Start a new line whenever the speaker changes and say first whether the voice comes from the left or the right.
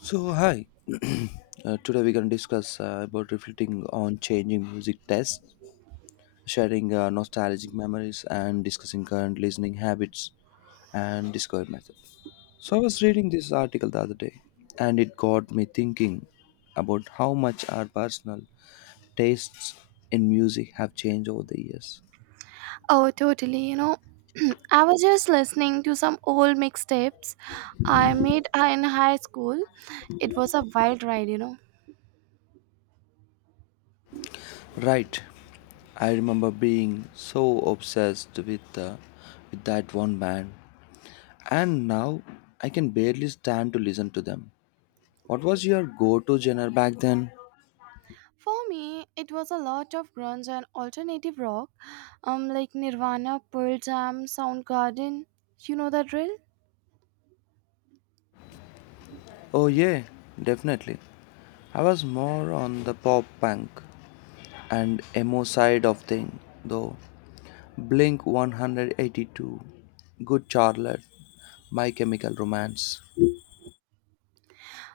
left: So hi, today we're gonna discuss about reflecting on changing music tastes, sharing nostalgic memories, and discussing current listening habits and discovery method. So I was reading this article the other day, and it got me thinking about how much our personal tastes in music have changed over the years.
right: Oh, totally. You know, I was just listening to some old mixtapes I made in high school. It was a wild ride.
left: Right, I remember being so obsessed with with that one band. And now I can barely stand to listen to them. What was your go to genre back then?
right: For me, it was a lot of grunge and alternative rock, like Nirvana, Pearl Jam, Soundgarden. You know the drill?
left: Oh, yeah, definitely. I was more on the pop punk and emo side of thing, though. Blink 182, Good Charlotte, My Chemical Romance.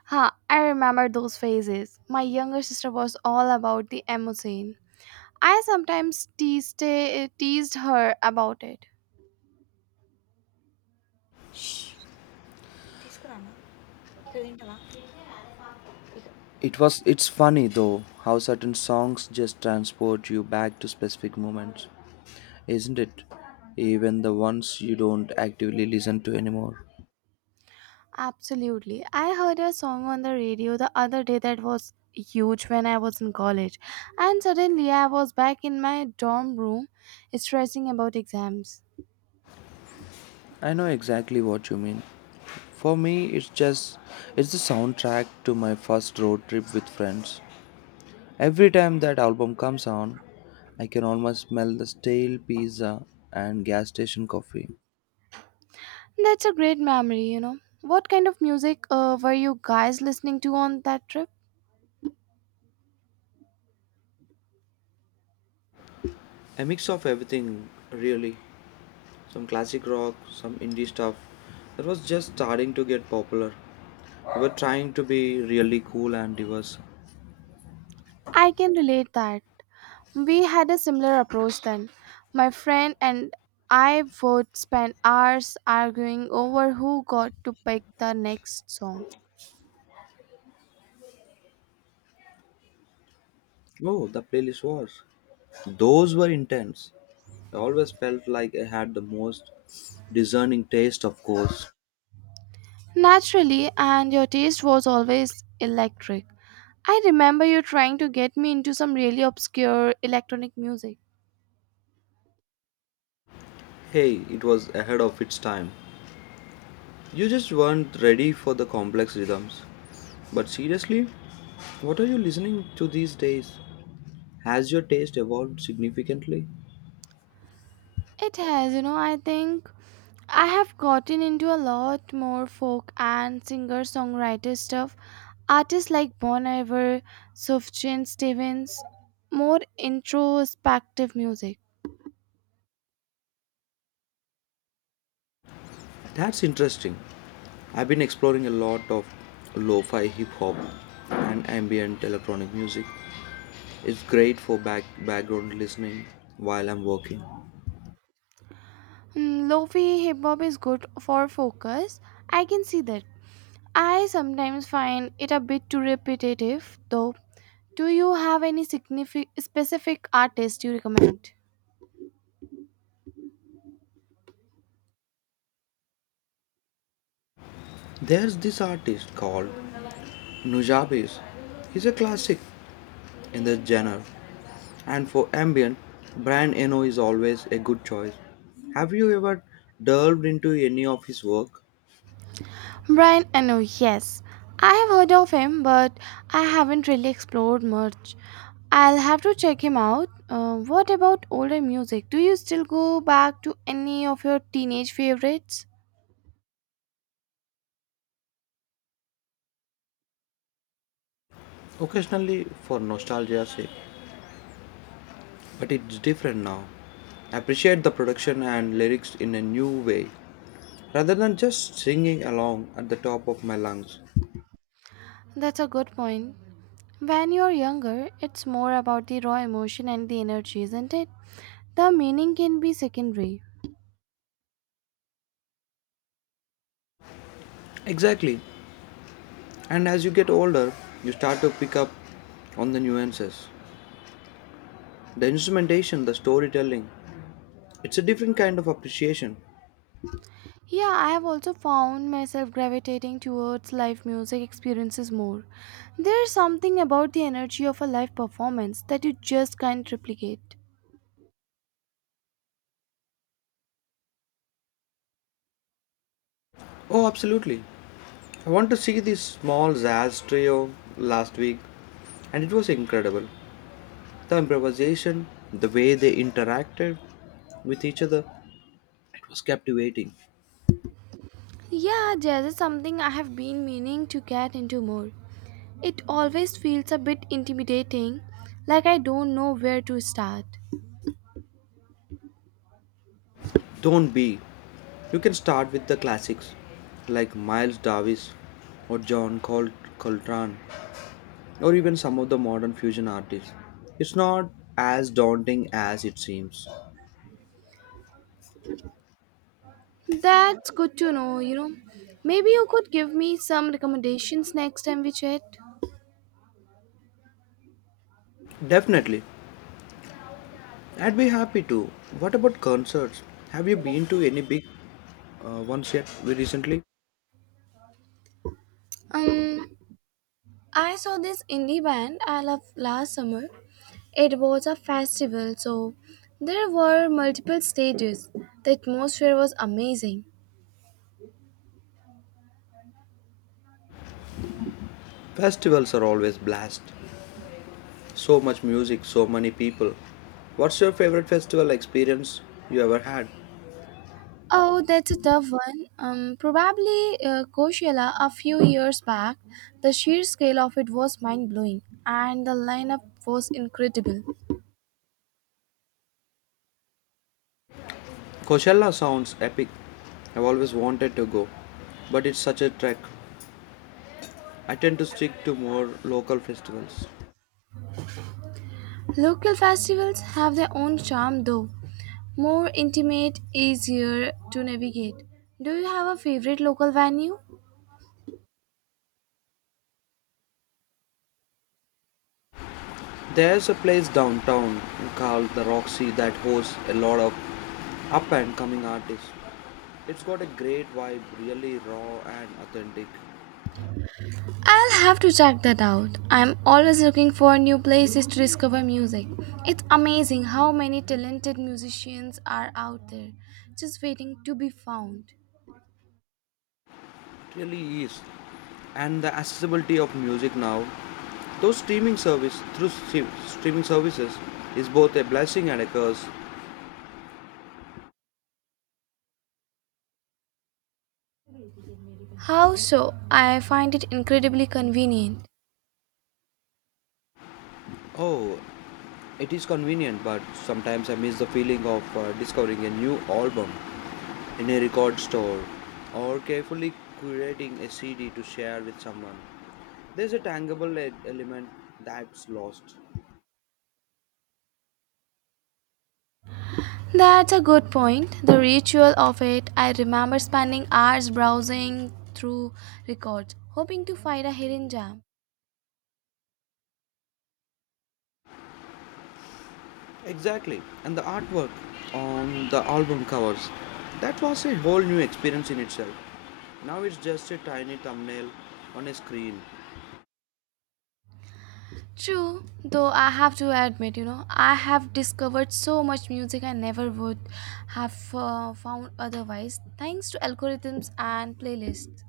right: Ha! I remember those phases. My younger sister was all about the emo scene. I sometimes teased her about it.
left: It's funny though how certain songs just transport you back to specific moments, isn't it? Even the ones you don't actively listen to anymore.
right: Absolutely. I heard a song on the radio the other day that was huge when I was in college, and suddenly I was back in my dorm room stressing about exams.
left: I know exactly what you mean. For me, it's the soundtrack to my first road trip with friends. Every time that album comes on, I can almost smell the stale pizza and gas station coffee.
right: That's a great memory. What kind of music were you guys listening to on that trip?
left: A mix of everything, really. Some classic rock, some indie stuff that was just starting to get popular. We were trying to be really cool and diverse.
right: I can relate that. We had a similar approach then. My friend and I would spend hours arguing over who got to pick the next song.
left: Oh, the playlist was. Those were intense. I always felt like I had the most discerning taste, of course.
right: Naturally, and your taste was always electric. I remember you trying to get me into some really obscure electronic music.
left: Hey, it was ahead of its time. You just weren't ready for the complex rhythms. But seriously, what are you listening to these days? Has your taste evolved significantly?
right: It has, I think I have gotten into a lot more folk and singer songwriter stuff. Artists like Bon Iver, Sufjan Stevens, more introspective music.
left: That's interesting. I've been exploring a lot of lo fi hip hop and ambient electronic music. It's great for background listening while I'm working.
right: Mm, Lofi hip hop is good for focus. I can see that. I sometimes find it a bit too repetitive, though. Do you have any specific artist you recommend?
left: There's this artist called Nujabes. He's a classic in the genre, and for ambient, Brian Eno is always a good choice. Have you ever delved into any of his work?
right: Brian Eno, yes. I have heard of him, but I haven't really explored much. I'll have to check him out. What about older music? Do you still go back to any of your teenage favorites?
left: Occasionally for nostalgia's sake, but it's different now. Appreciate the production and lyrics in a new way rather than just singing along at the top of my lungs.
right: That's a good point. When you're younger, it's more about the raw emotion and the energy, isn't it? The meaning can be secondary.
left: Exactly. And as you get older, you start to pick up on the nuances, the instrumentation, the storytelling. It's a different kind of appreciation.
right: Yeah, I have also found myself gravitating towards live music experiences more. There's something about the energy of a live performance that you just can't replicate.
left: Oh, absolutely. I want to see this small jazz trio last week, and it was incredible. The improvisation, the way they interacted with each other, it was captivating.
right: Yeah, jazz is something I have been meaning to get into more. It always feels a bit intimidating, like I don't know where to start.
left: Don't be. You can start with the classics like Miles Davis or Coltrane or even some of the modern fusion artists. It's not as daunting as it seems.
right: That's good to know. Maybe you could give me some recommendations next time we chat.
left: Definitely. I'd be happy to. What about concerts? Have you been to any big ones yet recently?
right: Um, I saw this indie band I love last summer. It was a festival, so there were multiple stages. The atmosphere was amazing.
left: Festivals are always blast. So much music, so many people. What's your favorite festival experience you ever had?
right: Oh, that's a tough one. Probably Coachella a few years back. The sheer scale of it was mind blowing, and the lineup was incredible.
left: Coachella sounds epic. I've always wanted to go, but it's such a trek. I tend to stick to more local festivals.
right: Local festivals have their own charm, though, more intimate, easier to navigate. Do you have a favorite local venue?
left: There's a place downtown called the Roxy that hosts a lot of up and coming artists. It's got a great vibe, really raw and authentic.
right: I'll have to check that out. I'm always looking for new places to discover music. It's amazing how many talented musicians are out there, just waiting to be found.
left: It really is. And the accessibility of music now, though streaming services is both a blessing and a curse.
right: How so? I find it incredibly convenient.
left: Oh, it is convenient, but sometimes I miss the feeling of discovering a new album in a record store or carefully curating a CD to share with someone. There's a tangible element that's lost.
right: That's a good point. The ritual of it, I remember spending hours browsing through records, hoping to find a hidden gem.
left: Exactly. And the artwork on the album covers. That was a whole new experience in itself. Now it's just a tiny thumbnail on a screen.
right: True, though I have to admit, I have discovered so much music I never would have found otherwise, thanks to algorithms and playlists.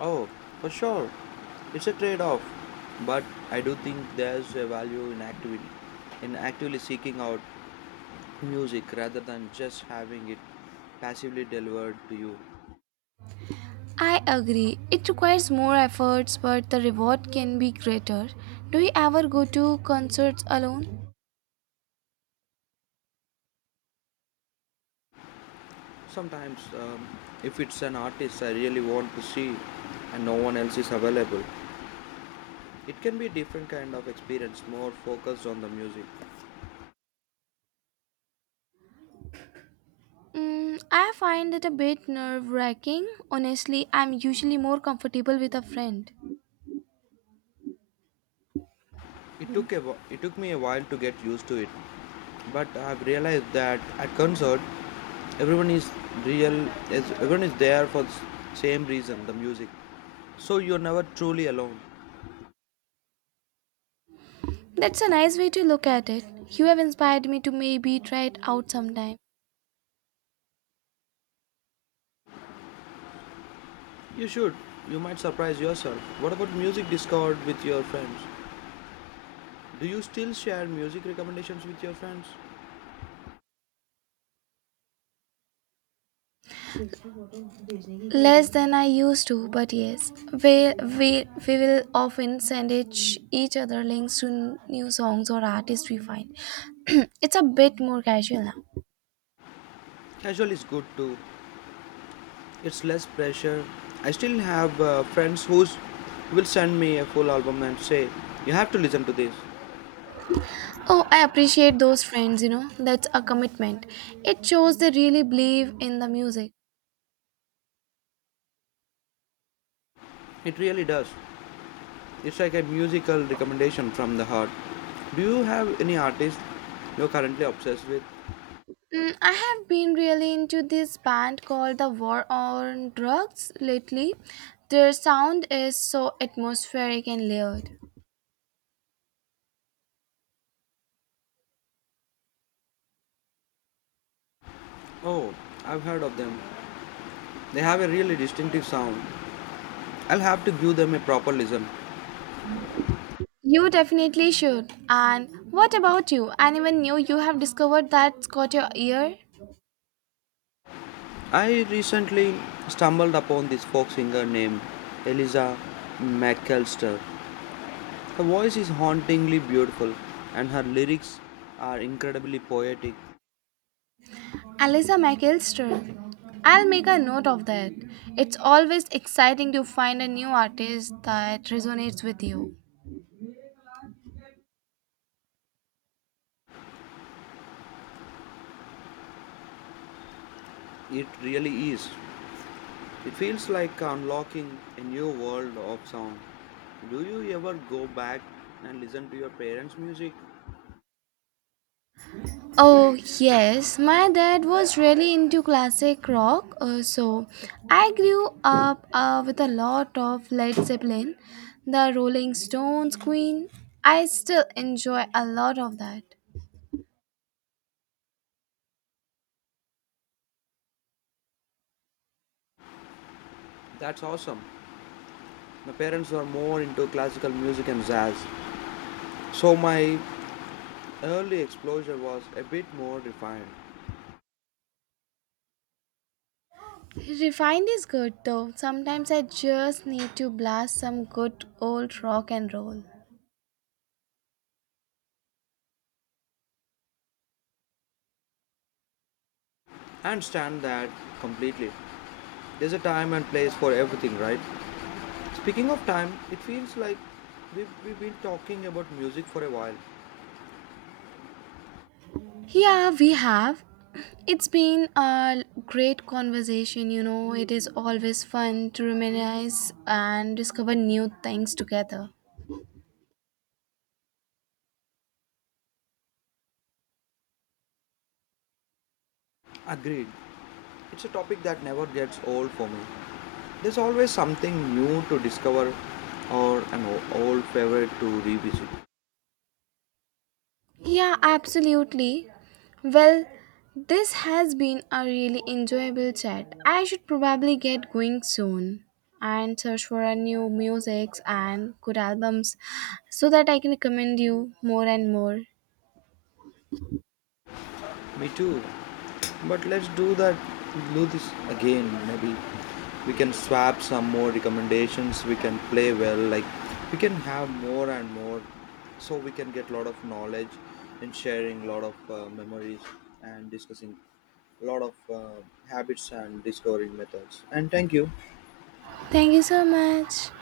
left: Oh, for sure. It's a trade off. But I do think there's a value in actively seeking out music rather than just having it passively delivered to you.
right: I agree, it requires more efforts, but the reward can be greater. Do you ever go to concerts alone?
left: Sometimes, if it's an artist I really want to see and no one else is available, it can be a different kind of experience, more focused on the music.
right: Mm, I find it a bit nerve wracking. Honestly, I'm usually more comfortable with a friend.
left: It took me a while to get used to it, but I've realized that at concert, everyone is real, everyone is there for the same reason, the music. So you're never truly alone.
right: That's a nice way to look at it. You have inspired me to maybe try it out sometime.
left: You should. You might surprise yourself. What about music discovered with your friends? Do you still share music recommendations with your friends?
right: Less than I used to, but yes. We will often send each other links to new songs or artists we find. It's a bit more casual now.
left: Casual is good too. It's less pressure. I still have friends who will send me a full album and say, "You have to listen to this."
right: Oh, I appreciate those friends, you know. That's a commitment. It shows they really believe in the music.
left: It really does. It's like a musical recommendation from the heart. Do you have any artist you're currently obsessed with?
right: Mm, I have been really into this band called The War on Drugs lately. Their sound is so atmospheric and layered.
left: Oh, I've heard of them. They have a really distinctive sound. I'll have to give them a proper listen.
right: You definitely should. And what about you? Anyone new you have discovered that's caught your ear?
left: I recently stumbled upon this folk singer named Eliza McAllister. Her voice is hauntingly beautiful and her lyrics are incredibly poetic.
right: Alyssa McElster. I'll make a note of that. It's always exciting to find a new artist that resonates with you.
left: It really is. It feels like unlocking a new world of sound. Do you ever go back and listen to your parents' music?
right: Oh, yes, my dad was really into classic rock, so I grew up with a lot of Led Zeppelin, the Rolling Stones, Queen. I still enjoy a lot of that.
left: That's awesome. My parents were more into classical music and jazz, so my early exposure was a bit more refined.
right: Refined is good though. Sometimes I just need to blast some good old rock and roll.
left: I understand that completely. There's a time and place for everything, right? Speaking of time, it feels like we've been talking about music for a while.
right: Yeah, we have. It's been a great conversation. It is always fun to reminisce and discover new things together.
left: Agreed. It's a topic that never gets old for me. There's always something new to discover or an old favorite to revisit.
right: Yeah, absolutely. Well, this has been a really enjoyable chat. I should probably get going soon and search for a new musics and good albums so that I can recommend you more and more.
left: Me too. But let's do that. Do this again. Maybe we can swap some more recommendations. We can play well. Like we can have more and more, so we can get lot of knowledge and sharing lot of memories and discussing lot of habits and discovering methods. And thank you.
right: Thank you so much.